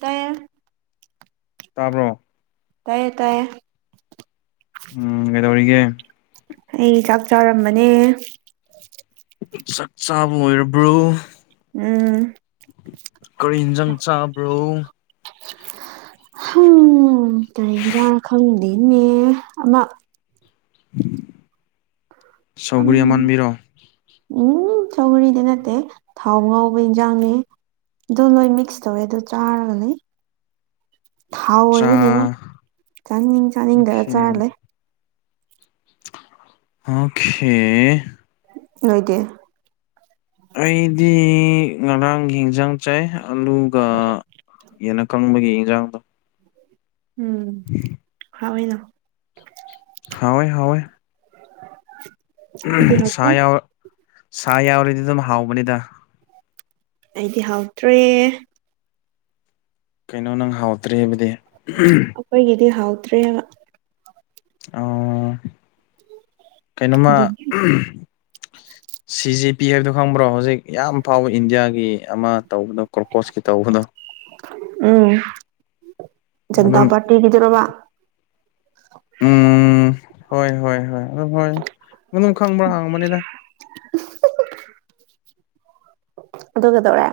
ꯇꯥꯏꯌꯦ ꯇꯥꯕ꯭ꯔꯣ ꯇꯥꯏꯌꯦ ꯇꯥꯏꯌꯦ ꯎꯝ ꯀꯩꯗꯧꯔꯤꯒꯦ ꯑꯩ ꯆꯥꯛ ꯆꯥꯔꯝꯕꯅꯦ ꯆꯥꯛ ꯆꯥꯕ ꯑꯣꯏꯔꯕ꯭ꯔꯣ ꯎꯝ ꯀꯔꯤ ꯍꯤꯟꯖꯥꯡ ꯆꯥꯕ꯭ꯔꯣ ꯍꯪ ꯀꯔꯤ ꯍꯤꯟꯖꯥꯡꯔ ꯈꯪ ꯗꯦꯅꯦ ꯑꯃ ꯁꯧꯒ꯭ꯔꯤ ꯎꯝ ꯑꯃꯥꯟꯕꯤꯔꯣ ꯎꯝ ꯁꯧꯒ꯭ꯔꯤꯗꯤ ꯅꯠꯇꯦ ꯊꯥꯎ ꯉꯧꯕ ꯏꯟꯖꯥꯡꯅꯤ ꯑꯗꯨ ꯅꯣꯏ ꯃꯤꯛꯁ ꯇꯧꯋꯦ ꯑꯗꯨ ꯆꯥꯔꯒ ꯂꯩ ꯊꯥꯎ ꯆꯥ ꯑꯣꯏꯕꯒꯤꯀꯣ ꯆꯥꯅꯤꯡ ꯆꯥꯅꯤꯡꯗ ꯆꯥꯔ ꯂꯩ ꯑꯣꯈꯦ ꯅꯣꯢꯗꯤ ꯑꯩꯗꯤ ꯉꯔꯥꯡꯒꯤ ꯌꯦꯟꯖꯥꯡ ꯆꯥꯏ ꯑꯂꯨꯒ ꯌꯦꯟꯅꯞ ꯀꯪꯕꯒꯤ ꯏꯟꯖꯥꯡꯗꯣ ꯎꯝ ꯍꯧꯋꯦꯅ ꯍꯥꯎꯋꯦ ꯍꯥꯎꯋꯦ [unintelligible] ꯑꯩꯗꯤ ꯁꯥ ꯍꯥꯎꯇꯦ ꯌꯥꯎ ꯁꯥ ꯌꯥꯎꯔꯤꯗꯤ ꯑꯗꯨꯝ ꯍꯥꯎꯕꯅꯤꯗ ꯑꯩꯗꯤ ꯍꯥꯎꯇ꯭ꯔꯦ ꯀꯩꯅꯣ ꯅꯪ ꯍꯥꯎꯇ꯭ꯔꯦ ꯍꯥꯏꯕꯗꯤ ꯑꯩꯈꯣꯏꯒꯤꯗꯤ ꯍꯥꯎꯇ꯭ꯔꯦꯕ ꯑꯣ ꯀꯩꯅꯣꯝꯃ ꯑꯗꯨꯒꯤ ꯎꯝ ꯁꯤꯖꯤ ꯄꯤ ꯍꯥꯏꯕꯗꯣ ꯈꯪꯕ꯭ꯔꯣ ꯍꯧꯖꯤꯛ ꯌꯥꯝ ꯐꯥꯎꯕ ꯏꯟꯗꯤꯌꯥꯒꯤ ꯑꯃ ꯇꯧꯕꯗꯣ ꯀꯣꯔꯀꯣꯁꯀꯤ ꯇꯧꯕꯗꯣ ꯎꯝ ꯑꯗꯨꯝ ꯖꯟꯇꯥ ꯄꯥꯔꯇꯤꯒꯤꯗꯨꯔꯣꯕ ꯎꯝ ꯍꯣꯏ ꯍꯣꯏ ꯍꯣꯏ ꯑꯗꯨꯝ ꯍꯣꯏ ꯑꯗꯨꯝ ꯈꯪꯕ꯭ꯔꯥ ꯍꯪꯕꯅꯤꯗ ꯑꯗꯨ ꯀꯩꯗꯧꯔꯦ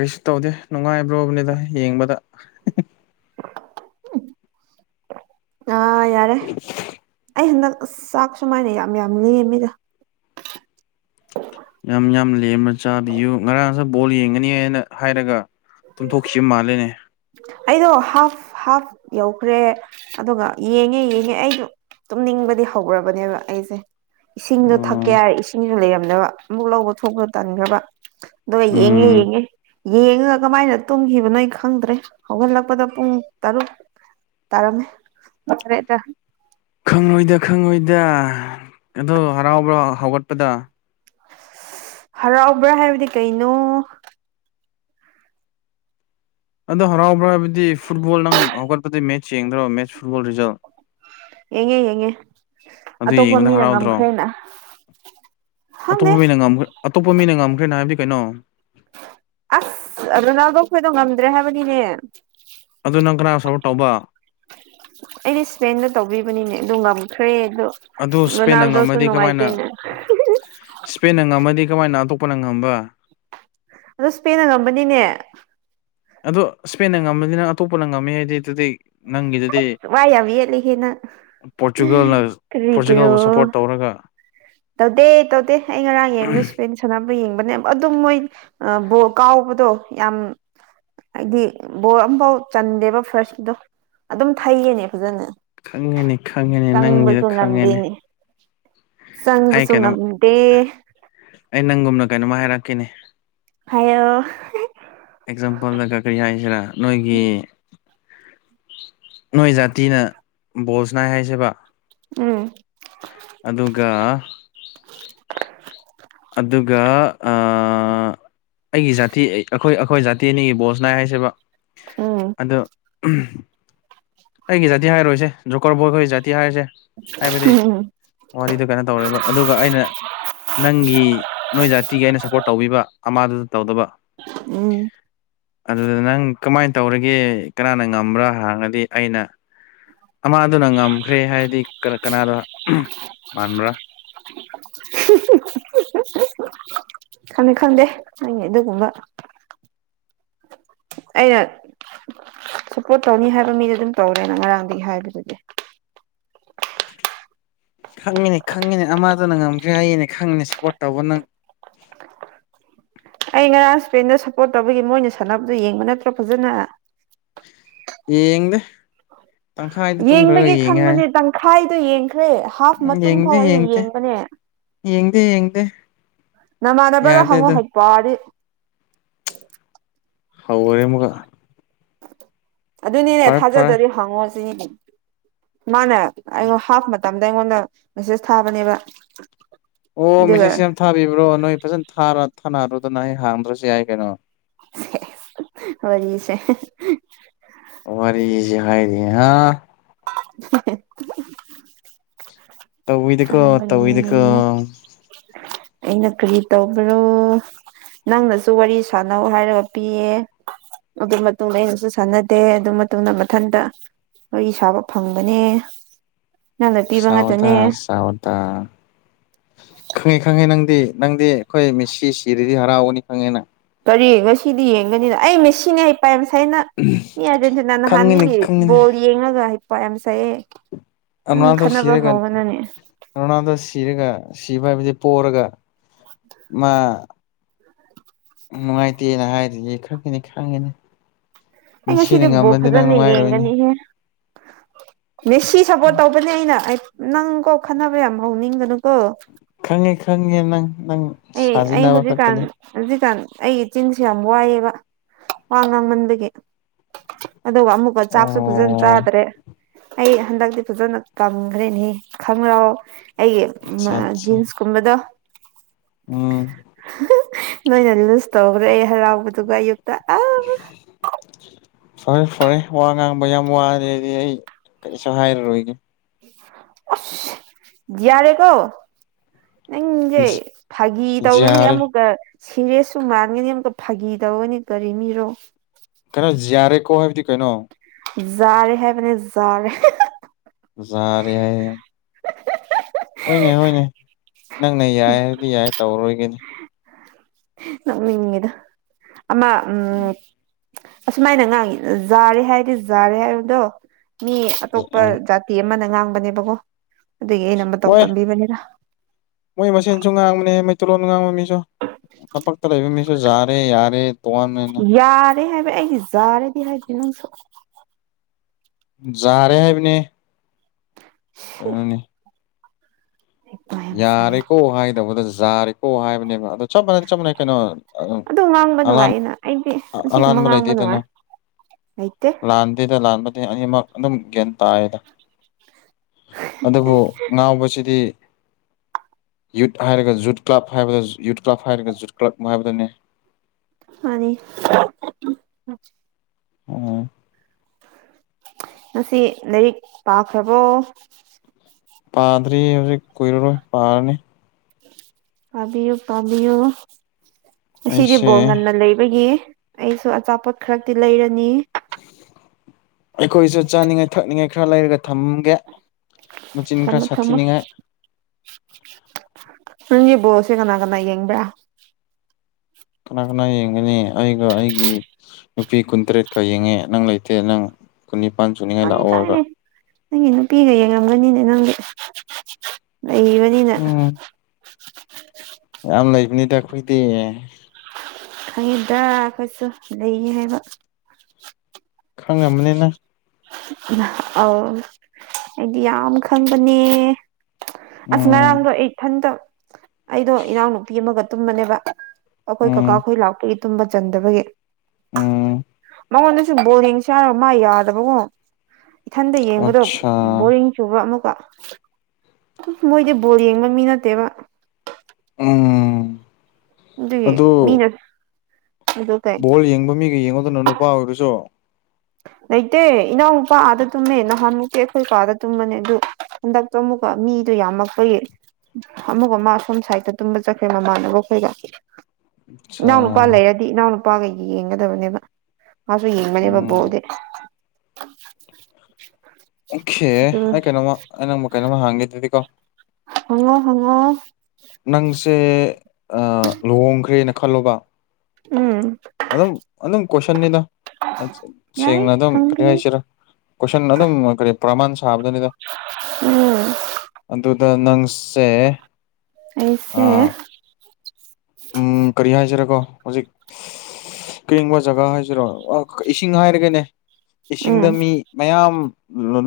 ꯀꯩꯁꯨ ꯇꯧꯗꯦ ꯅꯨꯡꯉꯥꯏꯕ꯭ꯔꯣꯕꯅꯤꯗ ꯌꯦꯡꯕꯗ ꯑꯥ ꯌꯥꯔꯦ ꯑꯩ ꯍꯟꯗꯛ ꯑꯁ ꯆꯥꯛ ꯁꯨꯃꯥꯏꯅ ꯌꯥꯝ ꯌꯥꯝ ꯂꯦꯝꯃꯤꯗ ꯌꯥꯝ ꯌꯥꯝ ꯂꯦꯝꯃ ꯆꯥꯕꯤꯌꯨ ꯉꯔꯥꯡꯁꯨ ꯕꯣꯜ ꯌꯦꯡꯒꯅꯤ ꯑꯦꯅ ꯍꯥꯏꯔꯒ ꯇꯨꯝꯊꯣꯛꯈꯤꯕ ꯃꯥꯜꯂꯦꯅꯦ ꯑꯩꯗꯣ ꯍꯥꯐ ꯍꯥꯐ ꯌꯧꯈ꯭ꯔꯦ ꯑꯗꯨꯒ ꯌꯦꯡꯉꯦ ꯌꯦꯡꯉꯦ ꯑꯩꯗꯣ ꯇꯨꯝꯅꯤꯡꯕꯗꯤ ꯍꯧꯔꯕꯅꯦꯕ ꯑꯩꯁꯦ ꯏꯁꯤꯡꯗꯣ ꯊꯛꯀꯦ ꯑꯣ ꯍꯥꯏꯔ ꯏꯁꯤꯡꯁꯨ ꯂꯩꯔꯝꯗꯕ ꯑꯃꯨꯛ ꯂꯧꯕ ꯊꯣꯛꯄ ꯇꯟꯈ꯭ꯔꯕ ꯗꯣ ꯌꯦꯡꯉꯦ ꯎꯝ ꯌꯦꯡꯉꯦ ꯌꯦꯡꯉ ꯀꯃꯥꯏꯅ ꯇꯨꯝꯈꯤꯕꯅꯣ ꯑꯩ ꯈꯪꯗ꯭ꯔꯦ ꯍꯧꯒꯠꯂꯛꯄꯗ ꯄꯨꯡ ꯇꯔꯨꯛ ꯇꯔꯝꯃꯦ [unintelligible] ꯗ꯭ꯔꯦꯗ ꯈꯪꯉꯣꯏꯗ ꯈꯪꯉꯣꯏꯗ ꯑꯗꯣ ꯍꯔꯥꯎꯕ꯭ꯔꯣ ꯍꯧꯎꯒꯠꯄꯗ ꯍꯔꯥꯎꯕ꯭ꯔꯥ ꯍꯥꯏꯕꯗꯤ ꯀꯩꯅꯣ ꯑꯗꯣ ꯍꯔꯥꯎꯕ꯭ꯔꯥ ꯍꯥꯏꯕꯗꯤ ꯐꯨꯠꯕꯣꯜ ꯅꯪ ꯍꯧꯒꯠꯄꯗꯤ ꯃꯦꯠꯁ ꯌꯦꯡꯗ꯭ꯔꯣ ꯃꯦꯠꯁ ꯐꯨꯠꯕꯣꯜ ꯔꯤꯖꯜ ꯌꯦꯡꯉꯦ ꯌꯦꯡꯉꯦ ꯑꯗꯨ ꯑꯇꯣꯞꯄ ꯌꯦꯡꯕꯗ ꯃꯤꯅ ꯍꯔꯥꯎꯗ꯭ꯔꯣ ꯉꯝꯈ꯭ꯔꯦꯅ ꯑꯇꯣꯞꯄ ꯈꯪꯗꯦ ꯃꯤꯅ ꯉꯈ꯭ꯔꯦ ꯑꯇꯣꯞꯄ ꯃꯤꯅ ꯉꯝꯈ꯭ꯔꯦꯅ ꯍꯥꯏꯕꯗꯤ ꯀꯩꯅꯣ ꯑꯁ ꯔꯣꯅꯥꯜꯗꯣ ꯈꯣꯏꯗꯣ ꯉꯝꯗ꯭ꯔꯦ ꯍꯥꯏꯕꯅꯤꯅꯦ ꯑꯗꯨ ꯅꯪ ꯀꯅꯥ ꯁꯞꯄꯣꯔꯠ ꯇꯧꯕ ꯑꯩꯗꯤ ꯏꯁꯄꯦꯟꯗ ꯇꯧꯕꯤꯕꯅꯤꯅꯦ ꯑꯗꯨ ꯉꯝꯈ꯭ꯔꯦ ꯑꯗꯨ ꯑꯗꯨ ꯏꯁꯄꯦꯟꯅ ꯔꯣꯅꯥꯜꯗꯣꯁꯨ ꯉꯝꯃꯗꯤ ꯀꯃꯥꯏꯅ ꯅꯨꯡꯉꯥꯏꯇꯦꯅꯦ ꯏꯁꯄꯦꯟꯅ ꯉꯝꯃꯗꯤ ꯀꯃꯥꯏꯅ ꯑꯗꯨ ꯄꯅ ꯉꯝꯕ ꯑꯗꯣ ꯏꯁꯄꯦꯟꯅ ꯉꯝꯕꯅꯤꯅꯦ ꯑꯗꯣ ꯏꯁꯄꯦꯟꯅ ꯉꯝꯃꯅꯤꯅ ꯑꯇꯣꯞꯄꯅ ꯉꯝꯃꯦ ꯍꯥꯏꯗꯤ ꯑꯗꯨꯗꯤ ꯅꯪꯒꯤꯗꯨꯗꯤ ꯋꯥ ꯌꯥꯝ ꯌꯦꯠꯂꯦ ꯍꯦ ꯅꯪ ꯄꯣꯔꯆꯨꯒꯜꯅ ꯀꯔꯤꯒꯤꯔꯣ ꯄꯣꯔꯆꯨꯒꯜꯕꯨ ꯁꯞꯄꯣꯔꯠ ꯇꯧꯔꯒ ꯇꯧꯗꯦ ꯇꯧꯗꯦ ꯑꯩ ꯉꯔꯥꯡ ꯌꯦꯡꯕꯗꯨ ꯏꯁꯄꯦꯟ ꯁꯅꯞ ꯌꯦꯡꯕꯅꯦ ꯑꯗꯨꯝ ꯃꯣꯏ ꯑ ꯕꯣꯜ ꯀꯥꯎꯕꯗꯣ ꯌꯥꯝ ꯍꯥꯏꯗꯤ ꯕꯣꯜ ꯑꯝꯐꯥꯎ ꯆꯟꯗꯦꯕ ꯐꯥꯔꯁꯀꯤꯗꯣ ꯑꯗꯨꯝ ꯊꯩꯌꯦꯅꯦ ꯐꯖꯅ ꯈꯪꯉꯦꯅꯦ ꯈꯪꯉꯦꯅꯦ ꯅꯪꯒꯤꯗ ꯆꯪꯕꯁꯨ ꯈꯪꯉꯦꯅꯦ ꯉꯝꯗꯦꯅꯦ ꯑꯩ ꯆꯪꯕꯁꯨ ꯀꯩꯅꯣꯝ ꯉꯝꯗꯦ ꯑꯩ ꯅꯪꯒꯨꯝꯅ ꯀꯩꯅꯣꯝꯃ ꯍꯥꯏꯔꯛꯀꯦꯅꯦ ꯍꯥꯏꯌꯣ ꯑꯦꯛꯖꯥꯝꯄꯜꯗ ꯀ ꯀꯔꯤ ꯍꯥꯏꯁꯤꯔꯥ ꯅꯣꯏꯒꯤ ꯅꯣꯏ ꯖꯥꯇꯤꯅ ꯕꯣꯜꯁꯅꯥꯏ ꯍꯥꯏꯁꯦꯕ ꯎꯝ ꯑꯗꯨꯒ [unintelligible] ꯑꯗꯨꯒ ꯑꯥ ꯑꯥ ꯑꯩꯒꯤ ꯖꯥꯇꯤ ꯑꯩꯈꯣꯏ ꯑꯩꯈꯣꯏ ꯖꯥꯇꯤ ꯑꯅꯤꯒꯤ ꯕꯣꯜ ꯁꯅꯥꯏ ꯍꯥꯏꯁꯦꯕ ꯎꯝ ꯑꯗꯨ ꯑꯩꯒꯤ ꯖꯥꯇꯤ ꯍꯥꯏꯔꯣꯏꯁꯦ ꯖꯣꯀ꯭ꯔꯣꯜ ꯕꯣꯏꯈꯣꯏ ꯖꯥꯇꯤ ꯍꯥꯏꯔꯁꯦ ꯎꯝꯎꯝ ꯋꯥꯔꯤꯗꯨ ꯀꯩꯅꯣ ꯇꯧꯔꯦꯕ ꯑꯗꯨꯒ ꯑꯩꯅ ꯅꯪꯒꯤ ꯅꯣꯏ ꯖꯥꯇꯤꯒꯤ ꯑꯩꯅ ꯁꯞꯄꯣꯔꯠ ꯇꯧꯕꯤꯕ ꯑꯃꯗꯨ ꯇꯧꯗꯕ ꯎꯝ ꯑꯗꯨꯗ ꯅꯪ ꯀꯃꯥꯏꯟ ꯇꯧꯔꯒꯦ ꯀꯅꯥꯅ ꯉꯝꯕ꯭ꯔꯥ ꯍꯥꯡꯉꯗꯤ ꯑꯩꯅ ꯑꯃꯗꯨꯅ ꯉꯝꯈ꯭ꯔꯦ ꯍꯥꯏꯔꯗꯤ ꯀꯔ ꯀꯅꯥꯔꯥ ꯃꯥꯟꯕ꯭ꯔꯥ ꯈꯪꯗꯦ ꯈꯪꯗꯦ ꯅꯪꯒꯤ ꯑꯗꯨꯒꯨꯝꯕ ꯑꯩꯅ ꯁꯞꯄꯣꯔꯠ ꯇꯧꯅꯤ ꯍꯥꯏꯕ ꯃꯤꯗꯨ ꯑꯗꯨꯝ ꯇꯧꯔꯦꯅ ꯉꯔꯥꯡꯗꯒꯤ ꯍꯥꯏꯕꯗꯨꯗꯤ ꯈꯪꯉꯤꯅꯦ ꯈꯪꯉꯤꯅꯦ ꯑꯃꯗꯨꯅ ꯉꯝꯈ꯭ꯔꯦ ꯍꯥꯏꯌꯦꯅꯦ ꯈꯪꯉꯤꯅꯦ ꯁꯞꯄꯣꯔꯠ ꯇꯧꯕ ꯅꯪ [inaudible] ꯑꯩ ꯉꯔꯥꯡ ꯁꯄꯦꯟꯗ ꯁꯞꯄꯣꯔꯠ ꯇꯧꯕꯒꯤ ꯃꯣꯏꯅ ꯁꯥꯟꯅꯕꯗꯨ ꯌꯦꯡꯕ ꯅꯠꯇ꯭ꯔꯣ ꯐꯖꯅ ꯌꯦꯡꯗꯦ ꯇꯪꯈꯥꯏꯗ ꯇꯨꯝꯈ꯭ꯔꯒ ꯌꯦꯡꯉꯦ ꯍꯥꯏ ꯈ꯭ꯔꯦ ꯍꯥꯐ ꯎꯝ ꯃꯇꯨꯡ ꯌꯦꯡꯗꯦ ꯐꯥꯎ ꯑꯩꯅ ꯌꯦꯡꯗꯦ ꯌꯦꯡꯕꯅꯦ ꯌꯦꯡꯗꯦ ꯌꯦꯡꯗꯦ ꯅꯃꯥꯟꯅꯕꯗ ꯌꯥꯗꯦ ꯍꯪꯉꯣ ꯑꯗꯣ ꯍꯩꯄꯥꯗꯤ ꯍꯧꯋꯦ ꯑꯃꯨꯛꯀ ꯑꯗꯨꯅꯤꯅꯦ ꯐꯔꯦ ꯐꯔꯦ ꯊꯥꯖꯗꯗꯤ ꯍꯪꯉꯣ ꯁꯤꯅꯤꯒꯤ ꯃꯥꯅ ꯑꯩꯉꯣꯟ ꯍꯥꯐ ꯃꯇꯝꯗ ꯑꯩꯉꯣꯟꯗ ꯃꯦꯁꯦꯁ ꯊꯥꯕꯅꯦꯕ ꯑꯣ ꯑꯗꯨꯒ ꯃꯦꯁꯦꯁꯁꯦ ꯌꯥꯝ ꯊꯥꯕꯤꯕ꯭ꯔꯣ ꯅꯣꯏ ꯐꯖꯅ ꯊꯥꯔ ꯊꯥꯅꯔꯨꯗꯅ ꯑꯩ ꯍꯥꯡꯗ꯭ꯔꯁꯨ ꯌꯥꯏ ꯀꯩꯅꯣ ꯁꯦꯁ ꯋꯥꯔꯤꯁꯦ ꯌꯍꯥ [unintelligible] ꯇꯧꯋꯤꯗꯀꯣ ꯇꯧꯋꯤꯗꯀꯣ ꯊꯥꯕꯅꯦ ꯑꯩꯅ ꯀꯔꯤ ꯇꯧꯕ꯭ꯔꯣ ꯅꯪꯅꯁꯨ ꯋꯥꯔꯤ ꯁꯥꯟꯅꯧ ꯍꯥꯏꯔꯒ ꯄꯤꯌꯦ ꯑꯗꯨ ꯃꯇꯨꯡꯗ ꯑꯩꯅꯁꯨ ꯁꯥꯟꯅꯗꯦ ꯑꯗꯨ ꯃꯇꯨꯡꯗ ꯃꯊꯟꯇ ꯋꯥꯔꯤ ꯁꯥꯕ ꯐꯪꯕꯅꯦ ꯅꯪꯅ ꯄꯤꯕ ꯉꯥꯛꯇꯅꯦ ꯇꯥ ꯈꯪꯉꯦ ꯈꯪꯉꯦ ꯅꯪꯗꯤ ꯅꯪꯗꯤ ꯑꯩꯈꯣꯏ ꯃꯤꯁꯤ ꯁꯤꯔꯗꯤ ꯍꯔꯥꯎꯒꯅꯤ ꯈꯪꯉꯦ ꯅꯪ ꯀꯔꯤ ꯉꯁꯤꯗꯤ ꯌꯦꯡꯒꯅꯤꯅ ꯑꯩ ꯃꯦꯁꯤꯅꯦ ꯍꯩ ꯄꯥ ꯌꯥꯝ ꯁꯥꯏꯑꯦ ꯅꯪ ꯃꯤ ꯑꯥꯔꯖꯦꯟꯇꯤꯅꯥ ꯈꯪꯉꯤꯅꯤ ꯅꯍꯥꯟꯗꯒꯤ ꯈꯪꯉꯤꯅꯤ ꯕꯣꯜ ꯌꯦꯡꯉꯒ ꯍꯩꯄ ꯌꯥꯝ ꯁꯥꯏꯌꯦ ꯅꯪ ꯑꯉꯥꯡꯗꯣ ꯈꯠꯅꯕ ꯁꯤꯔꯒ ꯍꯧꯒꯅꯨꯅꯦ ꯔꯣꯅꯥꯜꯗꯣ ꯁꯤꯔꯒ ꯁꯤꯕ ꯍꯥꯏꯕꯗꯤ ꯄꯣꯔꯒ ꯃꯥ ꯅꯨꯡꯉꯥꯏꯇꯦ ꯍꯥꯏꯔꯤꯌꯦ ꯈꯪꯉꯤꯅꯦ ꯈꯪꯉꯤꯅꯦ ꯑꯩ ꯉꯁꯤꯗꯤ ꯕꯣꯜ ꯐꯖꯅ ꯌꯦꯡꯒꯅꯤꯍꯦ ꯃꯦꯁꯤ ꯁꯞꯄꯣꯔꯠ ꯇꯧꯕꯅꯦ ꯑꯩꯅ ꯅꯪ ꯀꯣ ꯈꯟꯅꯕ ꯌꯥꯝ ꯍꯧꯅꯤꯡꯒꯅꯨꯀꯣ ꯈꯪꯉꯦ ꯈꯪꯉꯦ ꯅꯪ ꯅꯪ ꯑꯩ ꯑꯩ ꯁꯥꯖꯤꯟꯅꯕ ꯍꯧꯖꯤꯛꯀꯥꯟ ꯈꯛꯇꯅꯤ ꯍꯧꯖꯤꯛꯀꯥꯟ ꯑꯩꯒꯤ ꯆꯤꯟꯁꯤ ꯌꯥꯝ ꯋꯥꯏꯑꯦꯕ ꯋꯥ ꯉꯥꯡꯃꯟꯕꯒꯤ ꯑꯗꯨꯒ ꯑꯃꯨꯛꯀ ꯆꯥꯛꯁꯨ ꯐꯖꯅ ꯑꯣ ꯆꯥꯗ꯭ꯔꯦ ꯑꯩ ꯍꯟꯗꯛꯇꯤ ꯐꯖꯅ ꯀꯪꯈ꯭ꯔꯦꯅꯤ ꯈꯪꯈ꯭ꯔꯣ ꯑꯩꯒꯤ ꯑꯠꯆꯥ ꯑꯥ ꯑꯠꯆꯥ ꯖꯤꯟꯁ ꯀꯨꯝꯕꯗꯣ ꯎꯝ [unintelligible] ꯂꯣꯏꯅ ꯂꯨꯁ ꯇꯧꯈ꯭ꯔꯦ ꯍꯔꯥꯎꯕꯗꯨꯒ ꯑꯌꯨꯛ [inaudible] ꯐꯔꯦ ꯐꯔꯦ ꯋꯥ ꯉꯥꯡꯕ ꯌꯥꯝ ꯋꯥꯔꯦ ꯍꯥꯏꯗꯤ ꯑꯩ ꯀꯔꯤꯁꯨ ꯍꯥꯏꯔꯔꯣꯏꯒꯦ ꯑꯁ ꯌꯥꯔꯦ ꯀꯣ ꯅꯪꯁꯦ ꯐꯥꯒꯤ ꯇꯧꯒꯅꯤ ꯌꯥꯔꯦ ꯑꯃꯨꯛꯀ ꯁꯤꯔꯦꯁꯁꯨ ꯃꯥꯟꯒꯅꯤ ꯑꯃꯨꯛꯇ ꯐꯥꯒꯤ ꯇꯧꯒꯅꯤ ꯀꯔꯤꯃꯤꯔꯣ ꯈꯔ ꯖꯥꯔꯦꯀꯣ ꯍꯥꯏꯕꯗꯤ ꯀꯩꯅꯣ ꯖꯥꯔꯦ ꯍꯥꯢꯕꯅꯦ ꯖꯥꯔꯦ [unintelligible] ꯖꯥꯔꯦ ꯍꯥꯏꯌꯦ ꯍꯣꯏꯅꯦ ꯍꯣꯏꯅꯦ ꯅꯪꯅ ꯌꯥꯏꯌꯦ ꯍꯥꯢꯔꯗꯤ ꯌꯥꯏꯑꯦ ꯇꯧꯔꯣꯏꯒꯦꯅꯦ ꯅꯣꯛꯅꯤꯡꯏꯗ ꯑꯃ ꯎꯝ ꯑꯁꯨꯃꯥꯏꯅ ꯉꯥꯡꯉꯤ ꯖꯥꯔꯦ ꯍꯥꯏꯗꯤ ꯖꯥꯔꯦ ꯍꯥꯏꯕꯗꯣ ꯃꯤ ꯑꯇꯣꯞꯄ ꯎꯝ ꯖꯥꯇꯤ ꯑꯃꯅ ꯉꯥꯡꯕꯅꯦꯕꯀꯣ ꯑꯗꯨꯒꯤ ꯑꯩꯅ ꯃꯇꯧ ꯃꯣꯏ ꯇꯝꯕꯤꯕꯅꯤꯗ ꯇꯨꯂꯣꯟ ꯉꯥꯡꯕ ꯃꯤꯁꯨ ꯇꯝꯄꯥꯛꯇ ꯂꯩꯕ ꯃꯤꯁꯨ ꯖꯥꯔꯦ ꯌꯥꯔꯦ ꯇꯣꯉꯥꯟ ꯑꯣꯢꯅ ꯌꯥꯔꯦ ꯍꯥꯏꯕ ꯑꯩꯗꯤ ꯖꯥꯔꯦꯗꯤ ꯍꯥꯏꯗꯦ ꯅꯪꯁꯨ ꯖꯥꯔꯦ ꯍꯥꯏꯕꯅꯦꯍꯦ ꯀꯩꯅꯣꯅꯦ ꯋꯥ ꯌꯥꯝ ꯁꯥꯏꯌꯦ ꯌꯥꯔꯦꯀꯣ ꯍꯥꯏꯒꯗꯧꯕꯗ ꯖꯥꯔꯦꯀꯣ ꯍꯥꯏꯕꯅꯦꯕ ꯑꯗꯨ ꯆꯞ ꯃꯥꯟꯅꯩ ꯆꯞ ꯃꯥꯟꯅꯩ ꯀꯩꯅꯣ ꯑꯗꯨꯝ ꯑꯗꯨ ꯉꯥꯡꯕ ꯑꯂꯥꯟ ꯅꯨꯡꯉꯥꯏꯌꯦꯅ ꯑꯩꯗꯤ ꯑꯁꯤꯒꯨꯝꯕ ꯑꯂꯥꯟꯕ ꯂꯩꯇꯦ ꯉꯥꯡꯕ ꯗꯅ ꯅꯨꯡꯉꯥꯏ ꯍꯩꯇꯦ ꯂꯥꯟꯗꯦꯗ ꯂꯥꯟꯕ ꯑꯩꯗꯤ ꯑꯅꯤꯃꯛ ꯑꯗꯨꯝ ꯒ꯭ꯌꯥꯟ ꯇꯥꯏꯌꯦꯗ ꯑꯗꯨꯕꯨ ꯉꯥꯎꯕꯁꯤꯗꯤ [inaudible] ꯌꯨꯠ ꯍꯥꯏꯔꯒ ꯖꯨꯠ ꯀ꯭ꯂꯕ ꯍꯥꯏꯕꯗ ꯌꯨꯠ ꯀ꯭ꯂꯕ ꯍꯥꯏꯔꯒ ꯖꯨꯠ ꯀ꯭ꯂꯕ ꯍꯥꯏꯕꯗꯨꯅꯤ ꯃꯥꯅꯤ ꯑꯣ ꯉꯁꯤ ꯂꯥꯏꯔꯤꯛ ꯄꯥꯈ꯭ꯔꯕꯣ ꯄꯥꯗ꯭ꯔꯤ ꯍꯧꯖꯤꯛ ꯀꯨꯏꯔꯔꯣꯏ ꯄꯥꯔꯅꯤ ꯄꯥꯕꯤꯌꯨ ꯄꯥꯕꯤꯌꯨ ꯉꯁꯤꯗꯤ ꯑꯩꯁꯦ ꯕꯣꯜ ꯉꯟꯅ ꯂꯩꯕꯒꯤ ꯑꯩꯁꯨ ꯑꯆꯥꯄꯣꯠ ꯈꯔꯗꯤ ꯂꯩꯔꯅꯤ ꯑꯩꯈꯣꯏꯁꯨ ꯆꯥꯅꯤꯡꯉꯥꯏ ꯊꯛꯅꯤꯡꯉꯥꯏ ꯈꯔ ꯂꯩꯔꯒ ꯊꯝꯒꯦ ꯃꯆꯤꯟ ꯊꯝꯃꯣ ꯈꯔ ꯊꯝꯃꯣ ꯁꯥꯊꯤꯅꯤꯉꯥꯏ ꯅꯪꯒꯤ ꯕꯣꯜꯁꯦ ꯀꯅꯥ ꯀꯅꯥ ꯌꯦꯡꯕ꯭ꯔꯥ ꯀꯅꯥ ꯀꯅꯥ ꯌꯦꯡꯒꯅꯤ ꯑꯩꯒ ꯑꯩꯒꯤ ꯅꯨꯄꯤ ꯀꯨꯟꯇꯔꯦꯠꯀ ꯌꯦꯡꯉꯦ ꯅꯪ ꯂꯩꯇꯦ ꯅꯪ ꯀꯨꯟ ꯅꯤꯄꯥꯟ ꯁꯨꯅꯤꯡꯉꯥꯏ ꯈꯪꯉꯦ ꯂꯥꯛꯑꯣ ꯍꯥꯢꯔ ꯈꯪꯉꯦꯅꯦ ꯅꯪꯒꯤ ꯅꯨꯄꯤꯒ ꯌꯦꯡꯉꯝꯒꯅꯤꯅꯦ ꯅꯪꯗꯤ ꯅꯩꯕꯅꯤꯅ ꯎꯝ ꯌꯥꯝ ꯂꯩꯕꯅꯤꯗ ꯑꯩꯈꯣꯏꯗꯤ ꯈꯪꯢꯗ ꯑꯩꯈꯣꯢꯁꯨ ꯂꯩꯌꯦ ꯍꯥꯏꯕ ꯈꯪꯉꯝ ꯃꯅꯤ ꯅ ꯑꯧ ꯑꯩꯗꯤ ꯌꯥꯝ ꯈꯪꯕꯅꯦ ꯑꯁ ꯎꯝ ꯉꯔꯥꯡꯗꯣ ꯑꯩ ꯏꯊꯟꯇ ꯑꯩꯗꯣ ꯏꯅꯥꯎꯅꯨꯄꯤ ꯑꯃꯒ ꯇꯨꯝꯕꯅꯦꯕ ꯑꯩꯈꯣꯏ ꯀꯀꯥ ꯎꯝ ꯈꯣꯏ ꯂꯥꯛꯄꯒꯤ ꯇꯨꯝꯕ ꯆꯟꯗꯕꯒꯤ ꯎꯝ ꯃꯉꯣꯟꯗꯁꯨ ꯕꯣꯜ ꯌꯦꯡꯁꯦ ꯍꯥꯔꯒ ꯃꯥ ꯌꯥꯗꯕꯀꯣ ꯏꯊꯟꯗ ꯌꯦꯡꯕꯗꯣ ꯑꯠꯁꯥ ꯕꯣꯔꯤꯡ ꯆꯨꯕ ꯑꯃꯨꯛꯀ ꯃꯣꯏꯗꯤ ꯕꯣꯜ ꯌꯦꯡꯕ ꯃꯤ ꯅꯠꯇꯦꯕ ꯎꯝ ꯑꯗꯨꯒꯤ ꯑꯗꯨ ꯃꯤꯅ ꯑꯗꯨ ꯀꯩ ꯕꯣꯜ ꯌꯦꯡꯕ ꯃꯤꯒ ꯌꯦꯡꯉꯣꯗꯅ ꯅꯨꯄꯥ ꯑꯣꯏꯔꯁꯨ [inaudible] ꯂꯩꯇꯦ ꯏꯅꯥꯎꯅꯨꯄꯥ ꯑꯥꯗ ꯇꯨꯝꯃꯦ ꯅꯍꯥꯟꯃꯨꯛꯇꯤ ꯑꯩꯈꯣꯏ ꯀꯥꯗ ꯇꯨꯝꯕꯅꯦ ꯑꯗꯨ ꯍꯟꯗꯛꯇꯣ ꯑꯃꯨꯛꯀ ꯃꯤ ꯗꯣ ꯌꯥꯝꯃꯛꯄꯒꯤ ꯑꯃꯨꯛꯀ ꯃꯥ ꯑꯁꯣꯝ ꯁꯥꯏꯗꯠꯇ ꯇꯨꯝꯕ ꯆꯠꯈ꯭ꯔꯦ ꯃꯃꯥꯟꯅꯕ ꯈꯣꯏꯒ ꯑꯆꯥ ꯏꯅꯥꯎꯅꯨꯄꯥ ꯂꯩꯔꯗꯤ ꯏꯅꯥꯎꯅꯨꯄꯥꯒ ꯌꯦꯡꯒꯗꯕꯅꯦꯕ ꯃꯥꯁꯨ ꯌꯦꯡꯕꯅꯦꯕ ꯎꯝ [inaudible] ꯑꯣꯀꯦ ꯑꯗꯨ ꯑꯩ ꯀꯩꯅꯣꯃ ꯑꯩ ꯅꯪꯕꯨ ꯀꯩꯅꯣꯝꯃ ꯍꯥꯡꯒꯦ ꯑꯗꯨꯗꯤ ꯀꯣ ꯍꯪꯉꯣ ꯍꯪꯉꯣ ꯅꯪꯁꯦ ꯂꯨꯍꯣꯡꯈ꯭ꯔꯦꯅ ꯈꯜꯂꯣꯀꯣ ꯎꯝ ꯑꯗꯨꯝ ꯑꯗꯨꯝ ꯀꯣꯏꯁꯟꯅꯤꯗ ꯌꯥꯏ ꯁꯦꯡꯅ ꯑꯗꯨꯝ ꯀꯔꯤ ꯍꯪꯕꯤꯌꯨ ꯍꯥꯏꯁꯤꯔꯥ ꯀꯣꯏꯁꯟ ꯑꯗꯨꯝ ꯀꯔꯤ ꯄ꯭ꯔꯃꯥꯟ ꯁꯥꯕꯗꯅꯤꯗ ꯎꯝ ꯑꯗꯨꯗ ꯅꯪ ꯁꯦ ꯑꯩꯁꯦ ꯑꯥ ꯎꯝ ꯀꯔꯤ ꯍꯥꯏꯖꯤꯔꯒꯣ ꯍꯧꯖꯤꯛ ꯀꯔꯤꯕ ꯖꯒꯥ ꯍꯥꯏꯁꯤꯔꯣ ꯏꯁꯤꯡ ꯍꯥꯏꯔꯒꯦꯅꯦ ꯏꯁꯤꯡꯗ ꯎꯝ ꯃꯤ ꯃꯌꯥꯝ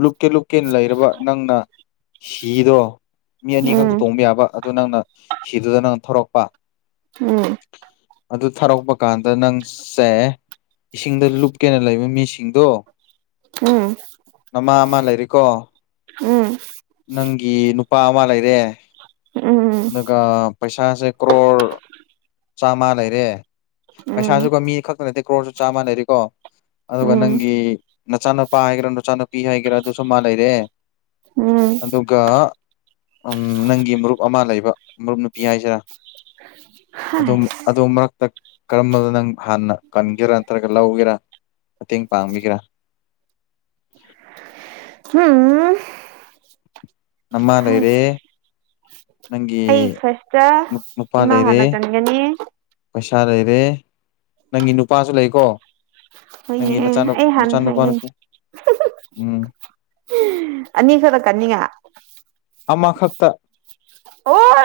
ꯂꯨꯞꯀꯦ ꯂꯨꯞꯀꯦꯅ ꯂꯩꯔꯕ ꯅꯪꯅ ꯍꯤꯗꯣ ꯃꯤ ꯑꯅꯤꯈꯛꯇ ꯎꯝ ꯇꯣꯡꯕ ꯌꯥꯕ ꯑꯗꯨ ꯅꯪꯅ ꯍꯤꯗꯨꯗ ꯅꯪꯅ ꯊꯧꯔꯛꯄ ꯎꯝ ꯑꯗꯨ ꯊꯥꯔꯛꯄ ꯀꯥꯟꯗ ꯅꯪ ꯁꯦ ꯏꯁꯤꯡꯗ ꯂꯨꯞꯀꯦꯅ ꯂꯩꯕ ꯃꯤꯁꯤꯡꯗꯣ ꯎꯝ ꯑꯃ ꯑꯃ ꯂꯩꯔꯤꯀꯣ ꯎꯝ ꯅꯨꯄꯥ ꯑꯃ ꯂꯩꯔꯦ ꯎꯝ ꯑꯗꯨꯒ ꯄꯩꯁꯥꯁꯦ ꯀ꯭ꯔꯣꯔ ꯆꯥꯝꯃ ꯂꯩꯔꯦ ꯎꯝ ꯄꯩꯁꯥꯁꯨꯀꯣ ꯃꯤ ꯈꯛꯇ ꯅꯠꯇꯦ ꯀ꯭ꯔꯣꯔꯁꯨ ꯆꯥꯝꯃꯥ ꯂꯩꯔꯤꯀꯣ ꯑꯗꯨꯒ ꯎꯝ ꯅꯪꯒꯤ ꯅꯆꯥꯅꯨꯄ ꯍꯥꯏꯒꯦꯔ ꯅꯨꯆꯥꯅꯨꯄꯤ ꯍꯥꯏꯒꯦꯔꯥ ꯑꯗꯨꯁꯨ ꯑꯃ ꯂꯩꯔꯦ ꯎꯝ ꯑꯗꯨꯒ ꯎꯝ ꯅꯪꯒꯤ ꯃꯔꯨꯞ ꯑꯃ ꯂꯩꯕ ꯃꯔꯨꯞ ꯅꯨꯄꯤ ꯍꯥꯏꯁꯤꯔꯥ ꯑꯗꯨꯝ ꯍꯥꯏꯁ ꯑꯗꯨꯝ ꯃꯔꯛꯇ ꯀꯔꯝꯕꯗ ꯅꯪ ꯍꯥꯟꯅ ꯀꯟꯒꯦꯔꯥ ꯅꯠꯇ꯭ꯔꯒ ꯂꯧꯒꯦꯔꯥ ꯃꯇꯦꯡ ꯄꯥꯡꯕꯤꯒꯦꯔꯥ [inaudible] [unintelligible] ꯅꯃꯥ ꯂꯩꯔꯦ ꯍꯥꯏꯁ ꯅꯪꯒꯤ ꯑꯩ ꯐꯥꯔꯁꯇ ꯃꯄꯥ ꯏꯃꯥ ꯂꯩꯔꯦ ꯍꯥꯟꯅ ꯀꯟꯒꯅꯤ ꯄꯩꯁꯥ ꯂꯩꯔꯦ ꯅꯪꯒꯤ ꯅꯨꯄꯥꯁꯨ ꯂꯩꯀꯣ ꯍꯣꯏꯅꯦ ꯅꯪꯒꯤ ꯑꯦ ꯅꯆꯥ ꯑꯩ ꯍꯥꯟꯅ ꯅꯆꯥꯅꯨꯄꯥ ꯍꯥꯏꯒꯦꯅꯦ ꯅꯠꯇꯦ ꯎꯝ ꯑꯅꯤ ꯀꯅꯤꯡꯉꯥ ꯈꯛꯇ ꯑꯣ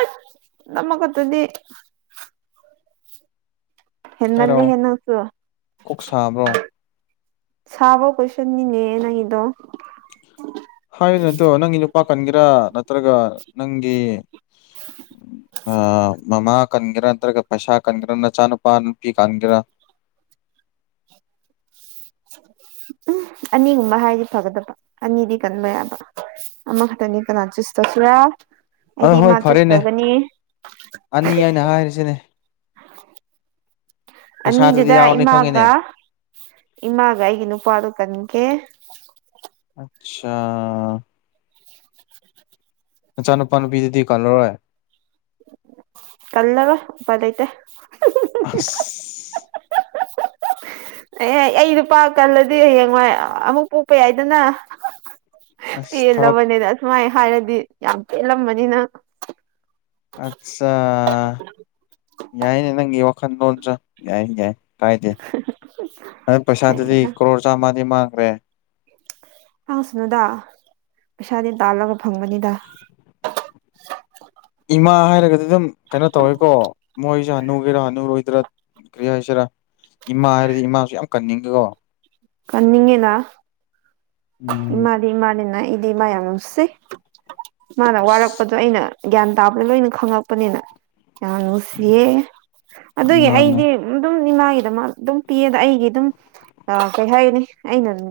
ꯅꯝꯃꯈꯠꯇꯨꯗꯤ ꯍꯦꯟꯃꯟ ꯂꯦ ꯍꯥꯏꯔꯛꯑꯣ ꯍꯦ ꯅꯪꯁꯨ ꯀꯣꯛ ꯁꯥꯕ꯭ꯔꯣ ꯁꯥꯕ ꯀꯣꯏꯁꯟꯅꯤꯅꯦ ꯅꯪꯒꯤꯗꯣ ꯍꯥꯏꯌꯨꯅꯇꯣ ꯅꯪꯒꯤ ꯅꯨꯨꯄꯥ ꯀꯟꯒꯦꯔꯥ ꯅꯠꯇ꯭ꯔꯒ ꯅꯪꯒꯤ ꯑꯥ ꯃꯃꯥ ꯀꯟꯒꯦꯔꯥ ꯅꯠꯇ꯭ꯔꯒ ꯄꯩꯁꯥ ꯀꯟꯒꯦꯔꯥ ꯅꯆꯥꯅꯨꯄꯥ ꯅꯨꯄꯤ ꯀꯟꯒꯦꯔꯥ [inaudible] ꯎꯝ ꯑꯅꯤꯒꯨꯝꯕ ꯍꯥꯏꯗꯤ ꯐꯒꯗꯕ ꯑꯅꯤꯗꯤ ꯀꯟꯕ ꯌꯥꯗꯕ ꯑꯃꯈꯛꯇꯅꯤ ꯀꯅꯥ ꯆꯨꯁ ꯇꯧ ꯁꯨꯔꯦ ꯑꯗꯣ ꯍꯣꯏ ꯐꯔꯦꯅꯦ ꯑꯅꯤ ꯍꯥꯏꯅ ꯍꯥꯏꯔꯤꯁꯤꯅꯦ ꯄꯩꯁꯥꯗꯨꯗꯤ ꯑꯅꯤꯗꯨꯗ ꯌꯥꯎꯔꯅꯤ ꯈꯪꯉꯦꯅꯦ ꯏꯃꯥꯒ ꯏꯃꯥꯒ ꯑꯩꯒꯤ ꯅꯨꯄꯥꯗꯨ ꯀꯟꯒꯦ ꯑꯠꯁꯥ ꯅꯆꯥꯅꯨꯄꯥ ꯅꯨꯄꯤꯗꯨꯗꯤ ꯀꯜꯂꯔꯣꯏ ꯀꯜꯂꯔꯣꯏ ꯎꯄꯥꯢ ꯂꯩꯇꯦ ꯑꯁ ꯑꯦ ꯑꯩ ꯂꯨꯄꯥ ꯀꯜꯂꯗꯤ ꯍꯌꯦꯡꯋꯥꯏ ꯑꯃꯨꯛ ꯄꯣꯛꯄ ꯌꯥꯏꯗꯅ [unintelligible] ꯑꯁ ꯊꯕꯛ ꯄꯦꯜꯂꯕꯅꯤꯅ ꯑꯁꯨꯃꯥꯏ ꯍꯥꯏꯔꯗꯤ ꯌꯥꯝ ꯄꯦꯜꯂꯝꯃꯅꯤꯅ ꯑꯠꯆꯥ ꯌꯥꯏꯅꯦ ꯅꯪꯒꯤ ꯋꯥꯈꯜꯂꯣꯜꯟꯁꯨ ꯌꯥꯏ ꯌꯥꯏ ꯀꯥꯏꯗꯦ ꯑꯗꯨ ꯄꯩꯁꯥꯗꯨꯗꯤ ꯀꯣꯔ ꯆꯥꯝꯃꯗꯤ ꯃꯥꯡꯈ꯭ꯔꯦ ꯃꯥꯡꯁꯅꯨꯗ ꯄꯩꯁꯥꯗꯤ ꯇꯥꯜꯂꯒ ꯐꯪꯕꯅꯤꯗ [inaudible] ꯏꯃꯥ ꯍꯥꯏꯔꯒꯗꯤ ꯑꯗꯨꯝ ꯀꯩꯅꯣ ꯇꯧꯋꯦꯀꯣ ꯃꯣꯏꯁꯦ ꯍꯅꯨꯒꯦꯔꯥ ꯍꯅꯨꯔꯣꯏꯗꯔꯥ ꯀꯔꯤ ꯍꯥꯏꯁꯤꯔꯥ ꯏꯃꯥ ꯍꯥꯏꯔꯗꯤ ꯏꯃꯥꯁꯨ ꯌꯥꯝ ꯀꯟꯅꯤꯡꯉꯤꯀꯣ ꯀꯟꯅꯤꯡꯉꯦꯅꯥ ꯎꯝ ꯏꯃꯥꯗꯤ ꯏꯃꯥꯅꯤꯅ ꯑꯩꯗꯤ ꯏꯃꯥ ꯌꯥꯝ ꯅꯨꯡꯁꯤ ꯃꯥꯅ ꯋꯥꯔꯛꯄꯗꯣ ꯑꯩꯅ ꯒ꯭ꯌꯥꯟ ꯇꯥꯕꯗ ꯂꯣꯏꯅ ꯈꯪꯪꯂꯛꯄꯅꯤꯅ ꯌꯥꯝꯅꯨꯡꯁꯤꯌꯦ ꯑꯗꯨꯒꯤ ꯃꯥꯅꯦ ꯑꯩꯗꯤ ꯑꯗꯨꯝ ꯏꯃꯥꯒꯤꯗ ꯃꯥ ꯑꯗꯨꯝ ꯄꯤꯌꯦꯗ ꯑꯩꯒꯤ ꯑꯗꯨꯝ ꯀꯩ ꯍꯥꯏꯒꯅꯤ ꯑꯩꯅ ꯑꯗꯨꯝ